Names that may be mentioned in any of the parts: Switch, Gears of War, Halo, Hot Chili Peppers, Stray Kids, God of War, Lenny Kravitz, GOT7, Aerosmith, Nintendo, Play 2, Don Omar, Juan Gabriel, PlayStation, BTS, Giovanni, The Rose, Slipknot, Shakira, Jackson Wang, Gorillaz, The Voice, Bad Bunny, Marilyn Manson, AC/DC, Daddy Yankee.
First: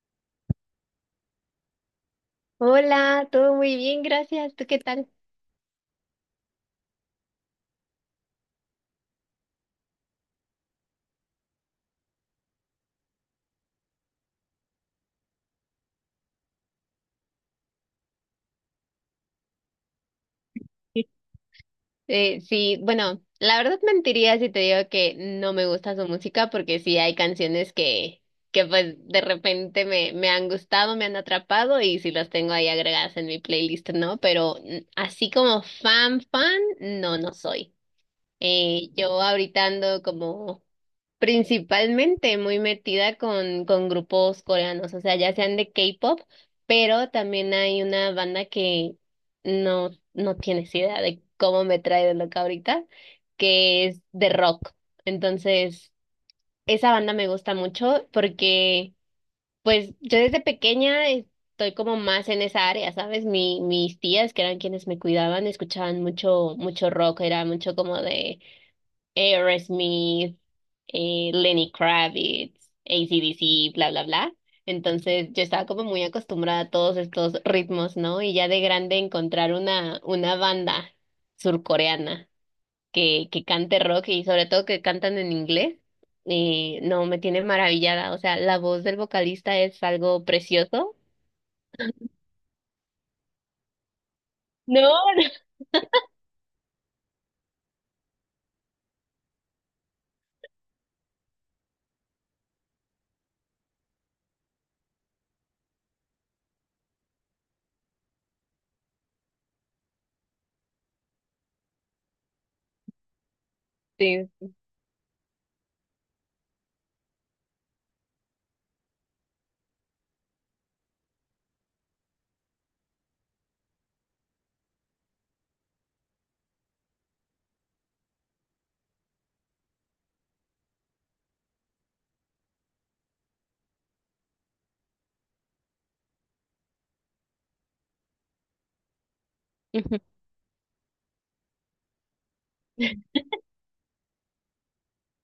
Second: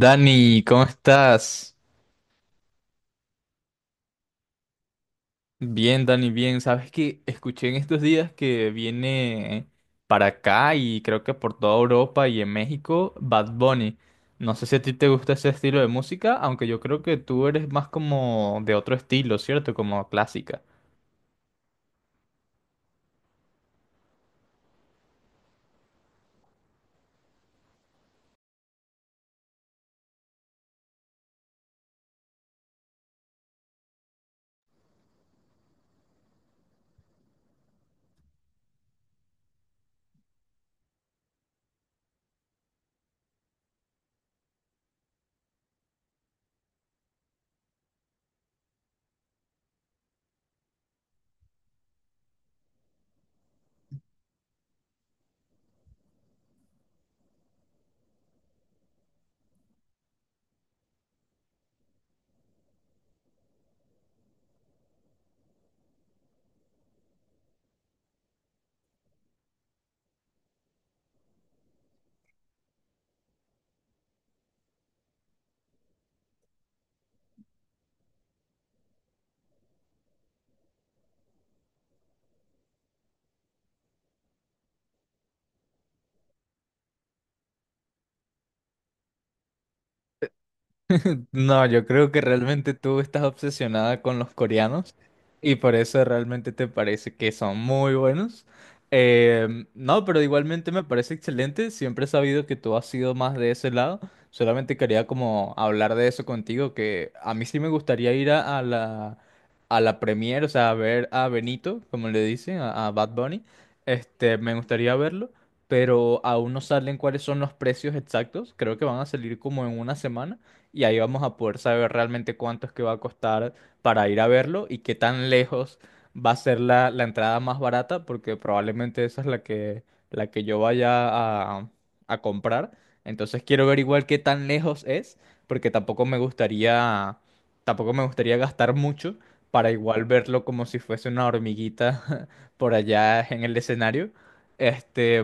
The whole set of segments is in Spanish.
Dani, ¿cómo estás? Hola, todo muy bien, gracias. ¿Tú qué tal? Bien, Dani, bien. Sabes que escuché en estos días que viene para acá y creo que por toda Europa y en México, Bad Bunny. No sé si a ti te gusta ese estilo de música, aunque yo creo que tú eres más como de otro estilo, ¿cierto? Como clásica. Sí, bueno, la verdad mentiría si te digo que no me gusta su música porque sí hay canciones que pues de repente me han gustado, me han atrapado y sí las tengo ahí agregadas en mi playlist, ¿no? Pero así como fan, fan, no, no soy. Yo ahorita ando como principalmente muy metida con grupos coreanos, o sea, ya sean de K-pop, pero también hay una banda que no, no tienes idea de cómo me trae de loca ahorita, que es de rock. Entonces, esa banda me gusta mucho porque, pues, yo desde pequeña estoy como más en esa área, ¿sabes? Mis tías, que eran quienes me cuidaban, escuchaban mucho, mucho rock, era mucho como de Aerosmith, Lenny Kravitz, AC/DC, bla, bla, bla. Entonces yo estaba como muy acostumbrada a todos estos ritmos, ¿no? Y ya de grande encontrar una banda surcoreana que cante rock y sobre todo que cantan en inglés. No, me tiene maravillada. O sea, la voz del vocalista es algo precioso. No, yo creo que realmente tú estás obsesionada con los No, coreanos no. y por eso realmente te parece que son muy buenos. No, pero igualmente me parece excelente. Siempre he sabido que tú has sido más de ese lado. Solamente quería como hablar de eso contigo, que a mí sí me gustaría ir a la premiere, o sea, a ver a Benito, como le dicen, a Bad Bunny. Sí. Me gustaría verlo, pero aún no salen cuáles son los precios exactos. Creo que van a salir como en una semana y ahí vamos a poder saber realmente cuánto es que va a costar para ir a verlo y qué tan lejos va a ser la entrada más barata, porque probablemente esa es la que yo vaya a comprar. Entonces quiero ver igual qué tan lejos es, porque tampoco me gustaría gastar mucho para Ujú. igual verlo como si fuese una hormiguita por allá en el escenario. Este,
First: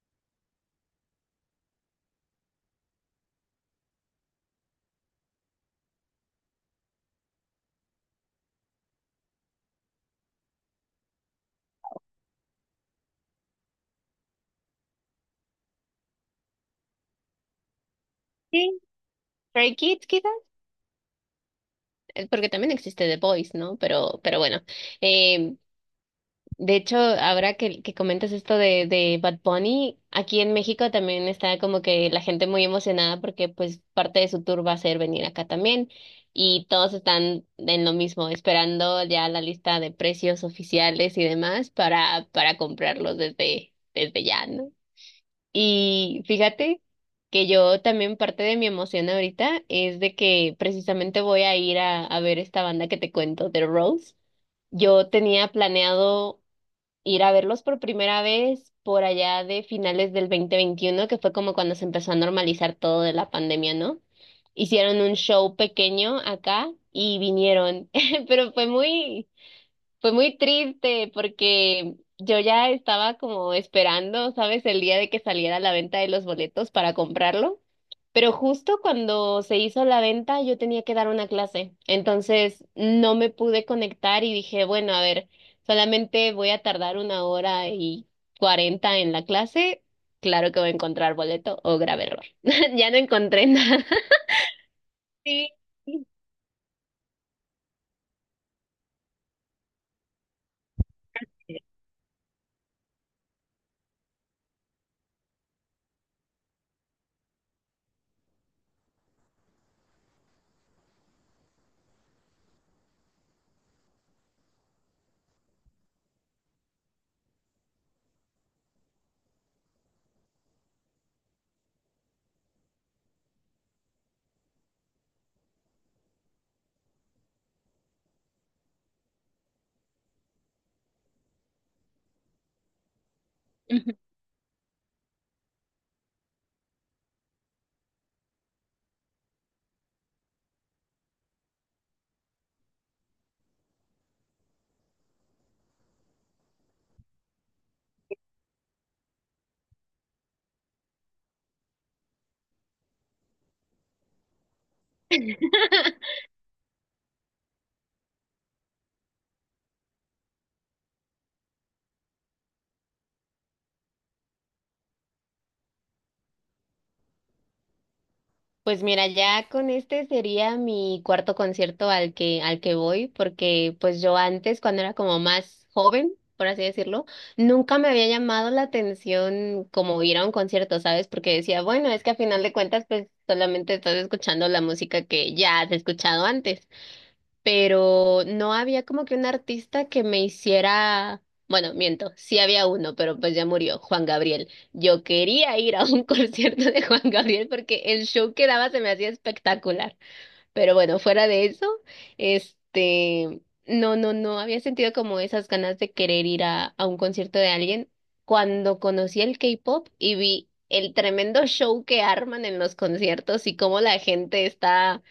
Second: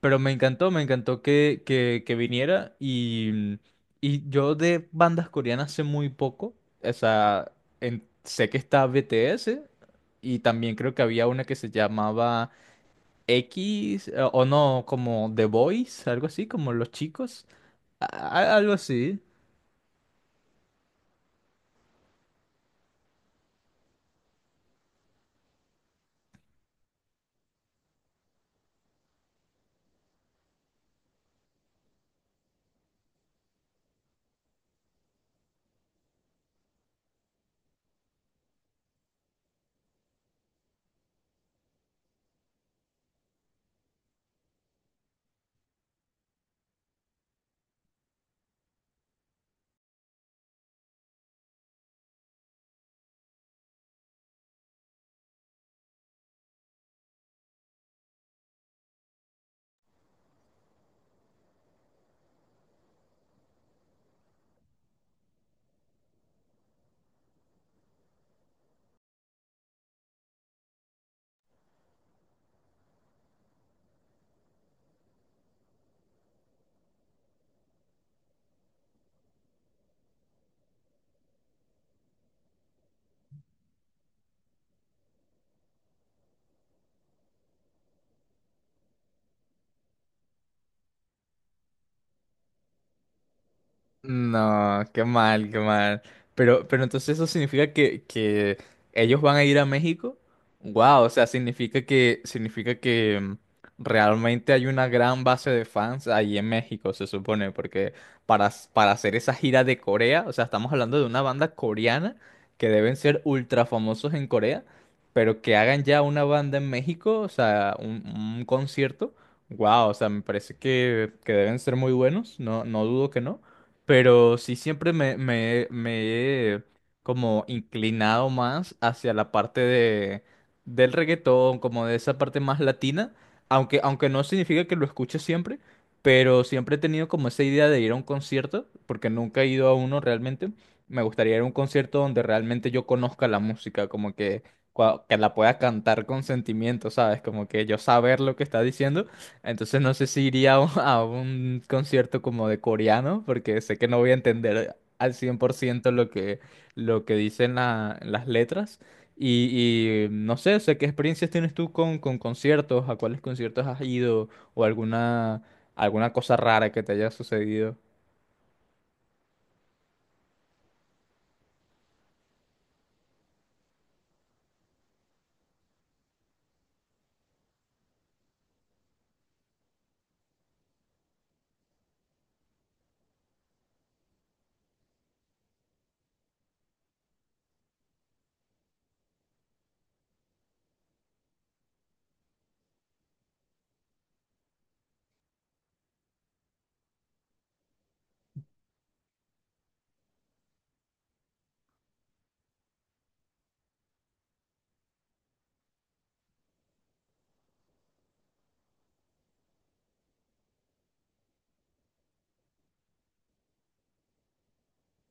pero me encantó que viniera y yo de bandas coreanas sé muy poco. O sea, sé que está BTS y también creo que había una que se llamaba X o no, como The Boys, algo así, como los chicos, algo Sí, así. Stray Kids quizás, porque también existe The Voice, ¿no? Pero bueno. De hecho, ahora que comentas esto de Bad Bunny, aquí en México también está como que la gente muy emocionada porque pues parte de su tour va a ser venir acá también y todos están en lo mismo, esperando ya la lista de precios oficiales y demás para comprarlos desde, desde ya, ¿no? Y fíjate que yo también parte de mi emoción ahorita es de que precisamente voy a ir a ver esta banda que te cuento, The Rose. Yo tenía planeado ir a verlos por primera vez por allá de finales del 2021 que fue como cuando se empezó a normalizar todo de la pandemia, ¿no? Hicieron un show pequeño acá y vinieron, pero fue muy triste porque yo ya estaba como esperando, ¿sabes? El día de que saliera la venta de los boletos para comprarlo. Pero justo cuando se hizo la venta, yo tenía que dar una clase. Entonces no me pude conectar y dije, bueno, a ver, solamente voy a tardar una hora y cuarenta en la clase. Claro que voy a encontrar boleto o grave error. Ya no encontré nada. No, qué mal, qué mal. Pero entonces eso significa que ellos van a ir a México. Wow, o sea, significa que realmente hay una gran base de fans ahí en México, se supone, porque para hacer esa gira de Corea, o sea, estamos hablando de una banda coreana que deben ser ultra famosos en Corea, pero que hagan ya una banda en México, o sea, un concierto. Wow, o sea, me parece que deben ser muy buenos, no, no dudo que no. Pero sí siempre me he como inclinado más hacia la parte del reggaetón, como de esa parte más latina, aunque, Sí. aunque no significa que lo escuche siempre, pero siempre he tenido como esa idea de ir a un concierto, porque nunca he ido a uno realmente. Me gustaría ir a un concierto donde realmente yo conozca la música, como que, que la pueda cantar con sentimiento, ¿sabes? Como que yo saber lo que está diciendo entonces no sé si iría a un concierto como de coreano, porque sé que no voy a entender al 100% lo que dicen las letras. No sé, o sea, ¿qué experiencias tienes tú con conciertos? ¿A cuáles conciertos has ido? ¿O alguna cosa rara que te haya sucedido? Pues mira, ya con este sería mi cuarto concierto al que voy, porque pues yo antes, cuando era como más joven, por así decirlo, nunca me había llamado la atención como ir a un concierto, ¿sabes? Porque decía, bueno, es que a final de cuentas, pues solamente estás escuchando la música que ya has escuchado antes, pero no había como que un artista que me hiciera, bueno, miento, sí había uno, pero pues ya murió, Juan Gabriel. Yo quería ir a un concierto de Juan Gabriel porque el show que daba se me hacía espectacular, pero bueno, fuera de eso, este, no, no, no había sentido como esas ganas de querer ir a un concierto de alguien cuando conocí el K-pop y vi el tremendo show que arman en los conciertos y cómo la gente está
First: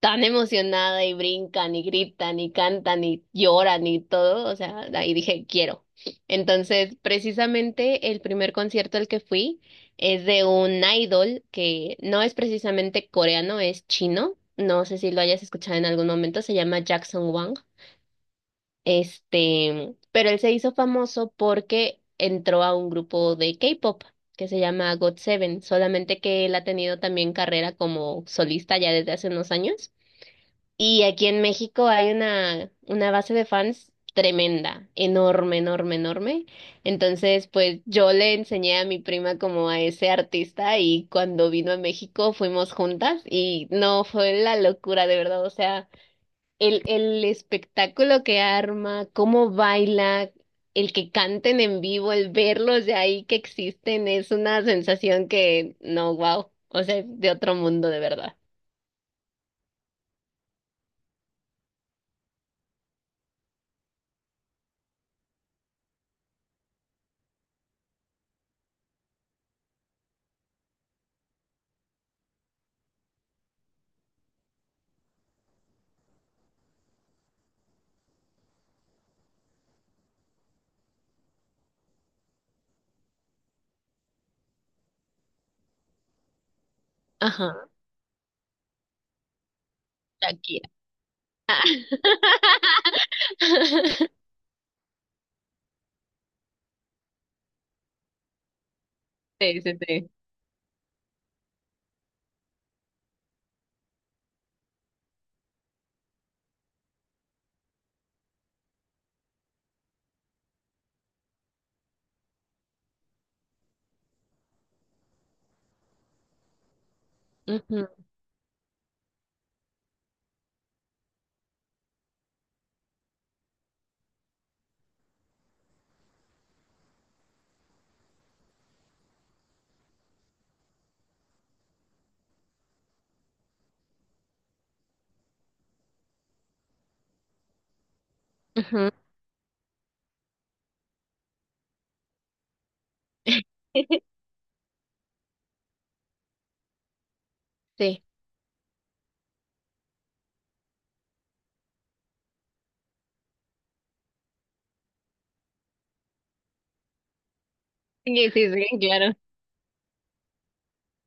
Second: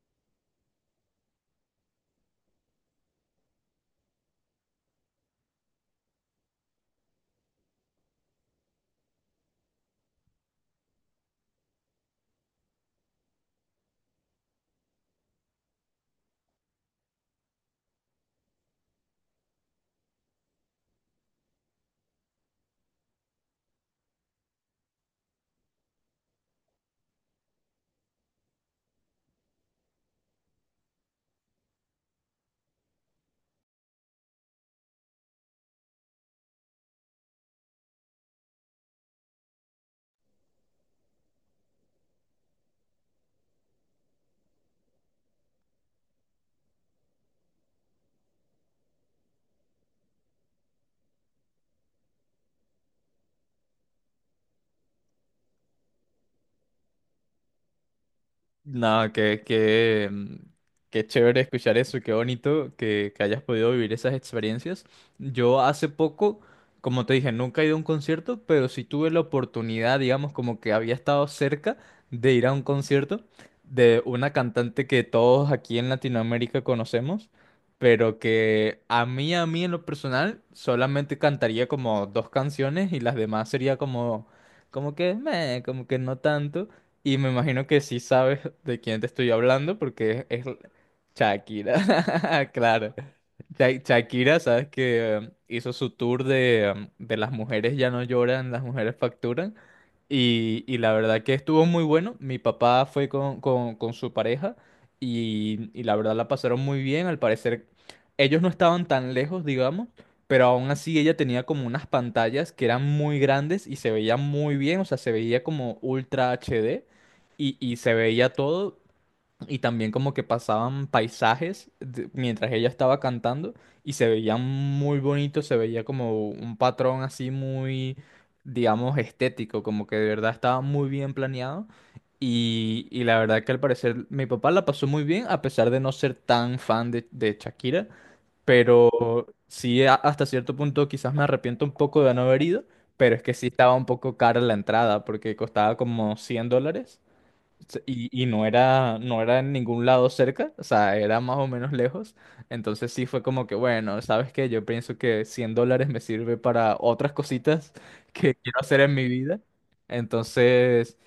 tan emocionada y brincan y gritan y cantan y lloran y todo, o sea, ahí dije, quiero. Entonces, precisamente el primer concierto al que fui es de un idol que no es precisamente coreano, es chino. No sé si lo hayas escuchado en algún momento, se llama Jackson Wang. Pero él se hizo famoso porque entró a un grupo de K-pop que se llama GOT7, solamente que él ha tenido también carrera como solista ya desde hace unos años. Y aquí en México hay una base de fans tremenda, enorme, enorme, enorme. Entonces, pues yo le enseñé a mi prima como a ese artista y cuando vino a México fuimos juntas y no, fue la locura, de verdad. O sea, el espectáculo que arma, cómo baila, el que canten en vivo, el verlos de ahí que existen, es una sensación que, no, wow, o sea, es de otro mundo, de verdad. Nada, qué chévere escuchar eso, qué bonito que hayas podido vivir esas experiencias. Yo hace poco, como te dije, nunca he ido a un concierto, pero sí tuve la oportunidad, digamos, como que había estado cerca de ir a un concierto de una cantante que todos aquí en Latinoamérica conocemos, pero que a mí en lo personal, solamente cantaría como dos canciones y las demás sería como que, meh, como que no tanto. Y me imagino Ajá, que sí sabes de quién te estoy hablando porque es Shakira. Shakira. Claro. Shakira, ¿sabes que hizo su tour de las mujeres ya no lloran, las mujeres facturan? Sí, sí, sí. Y la verdad que estuvo muy bueno. Mi papá fue con su pareja y la verdad la pasaron muy bien. Al parecer ellos no estaban tan lejos, digamos, pero aún así ella tenía como unas pantallas que eran muy grandes y se veía muy bien, o sea, se veía como ultra HD y Ujú, se veía todo y también como que pasaban paisajes mientras ella estaba cantando y se veía muy bonito se veía como un patrón así muy, digamos, estético, como que de verdad estaba muy bien planeado. Y la verdad que al parecer mi papá la pasó muy bien, a pesar de no ser tan fan de Shakira, ujú. pero sí hasta cierto punto quizás me arrepiento un poco de no haber ido, pero es que sí estaba un poco cara la entrada porque costaba como $100. Se- Sí. Y, y no era en ningún lado cerca, o sea, era más o menos lejos. Entonces sí fue como que, bueno, ¿sabes qué? Yo pienso que $100 me sirve para otras cositas Sí, que sí, quiero sí, hacer en mi claro. vida. Entonces,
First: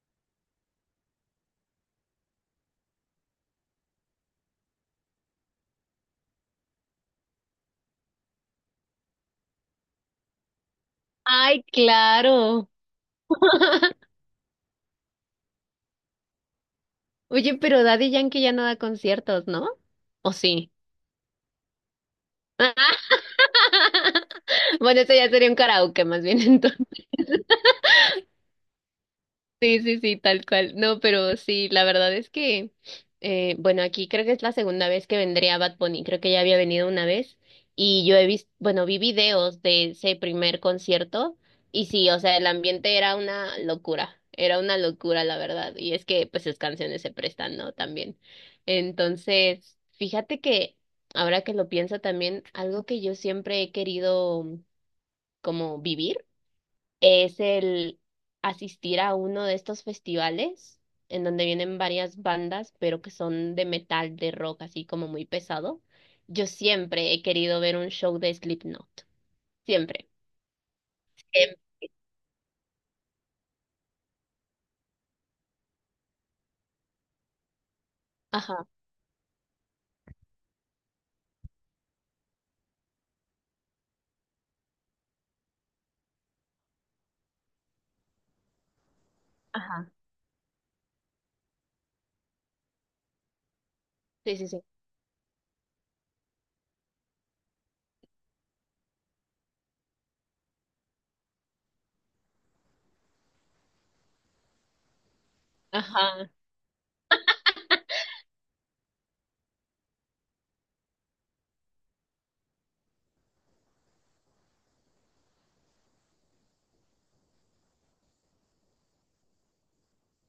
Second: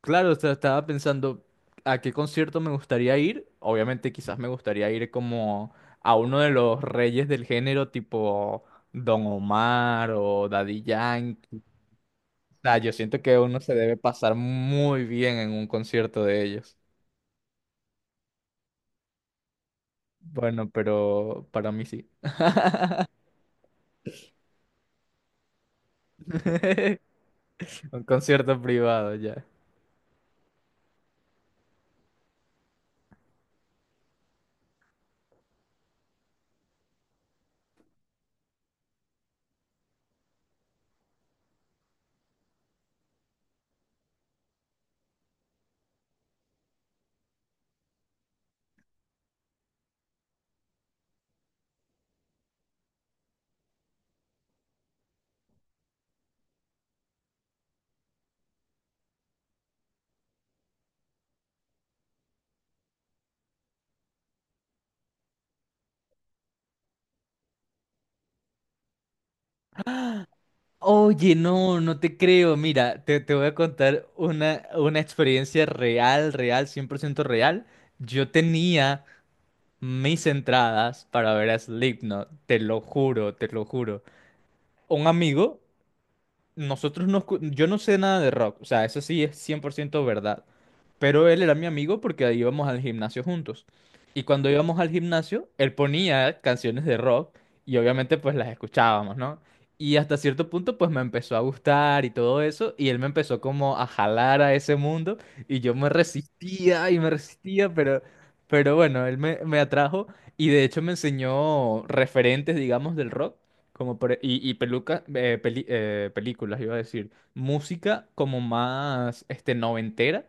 claro, o sea, estaba pensando a qué concierto me gustaría ir. Obviamente quizás me gustaría ir como a uno de los reyes del género, tipo Don Omar o Daddy Yankee. Ay, O claro. sea, yo siento que uno se debe pasar muy bien en un concierto de ellos. Oye, pero Daddy Yankee ya no da conciertos, ¿no? ¿O Bueno, sí? pero para mí sí. Bueno, eso ya sería un karaoke más bien. Un concierto privado ya. Sí, sí, sí, tal cual. No, pero sí, la verdad es que, bueno, aquí creo que es la segunda vez que vendría Bad Bunny, creo que ya había venido una vez y yo he visto, bueno, vi videos de ese primer concierto y sí, o sea, el ambiente era una locura, la verdad. Y es que, pues, sus canciones se prestan, ¿no? También. Entonces, fíjate que, ahora que lo pienso también, algo que yo siempre he querido como vivir es el asistir a uno de estos festivales en donde vienen varias bandas, pero que son de metal, de rock, así como muy pesado. Yo siempre he querido ver un show de Slipknot, siempre. Oye, Em, no, no te creo. Mira, te voy a contar una experiencia real, real, 100% real. Yo ajá, tenía mis entradas para ver a Slipknot, te lo juro, te lo juro. Un amigo Nosotros no, yo no sé nada de rock, o sea, eso sí es cien por ajá, ciento verdad. Pero él era mi amigo porque ahí íbamos al gimnasio juntos. Y sí, sí, cuando sí. íbamos al gimnasio, él ponía canciones de rock y obviamente pues las escuchábamos, ¿no? Y hasta cierto punto pues me empezó a gustar y todo eso y él me empezó como a jalar a ese mundo y yo me Ajá, resistía y me resistía, pero bueno, él me atrajo y de hecho me enseñó referentes, digamos, del rock. Y peluca, películas, iba a decir. Música como más este, noventera,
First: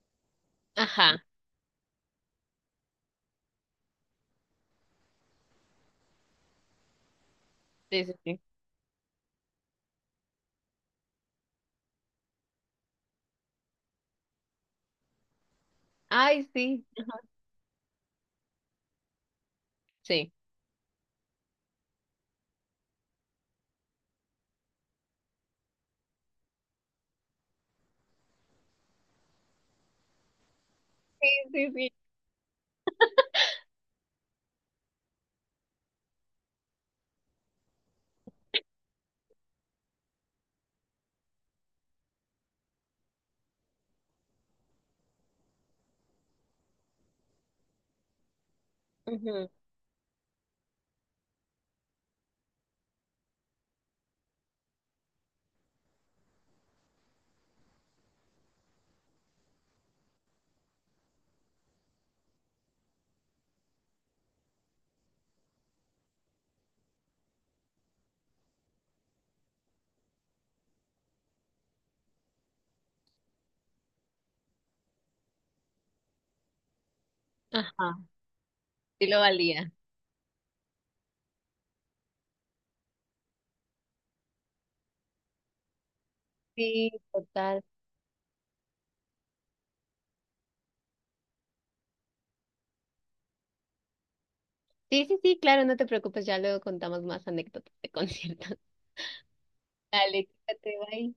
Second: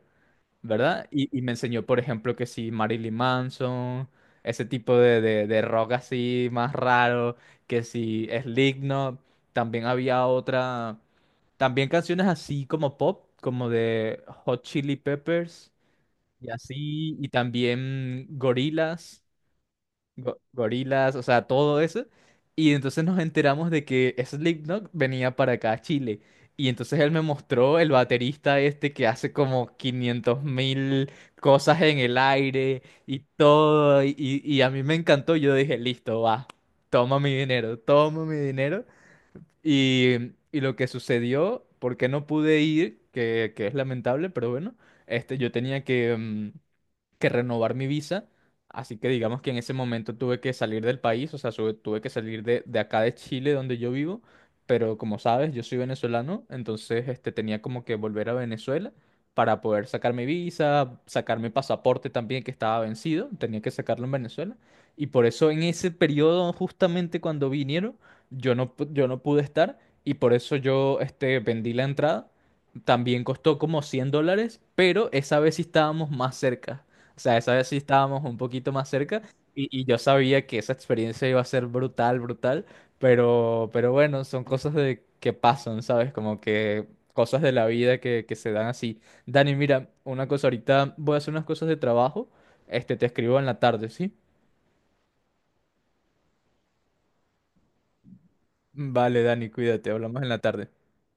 ¿verdad? ajá, Y me enseñó, por ejemplo, que sí, Marilyn Manson, ese tipo de rock así más raro, que sí, sí, sí, sí. Slipknot. También había otra, también canciones así como pop, como de Hot Chili Peppers Ay, y sí, así, y también Gorillaz sí. Gorilas, o sea, todo eso. Y entonces nos enteramos de que Slipknot venía para acá a Chile. Y entonces él me mostró el baterista este que hace como 500 mil Sí, cosas sí. en el aire y todo. Y a mí me encantó. Yo dije, listo, va, toma mi dinero, toma mi dinero. Y lo que sucedió, porque no pude ir, que es lamentable, pero bueno, yo tenía que renovar mi visa. Así que digamos que Ujú. en ese momento tuve que salir del país, o sea, tuve que salir de acá de Chile, donde yo vivo. Pero como sabes, yo soy venezolano, entonces tenía como que volver a Venezuela para poder sacar mi visa, sacar mi pasaporte también que estaba vencido, tenía que sacarlo en Venezuela. Y por eso en ese periodo, justamente cuando vinieron, yo no pude estar y por eso yo vendí la entrada. También costó como $100, pero esa vez sí estábamos más cerca. O sea, esa vez sí Ajá, estábamos un poquito más sí cerca lo y, valía. y yo sabía que esa experiencia iba a ser brutal, brutal, pero bueno, son cosas de que pasan, ¿sabes? Como que Sí, cosas de total. la vida que se dan así. Dani, mira, una cosa, ahorita voy a hacer unas cosas de trabajo, te escribo en la tarde, ¿sí? Sí, sí, sí, claro, no te preocupes, ya luego contamos más anécdotas de conciertos. Vale, Dani, cuídate, hablamos Dale, en la tarde. quédate, bye.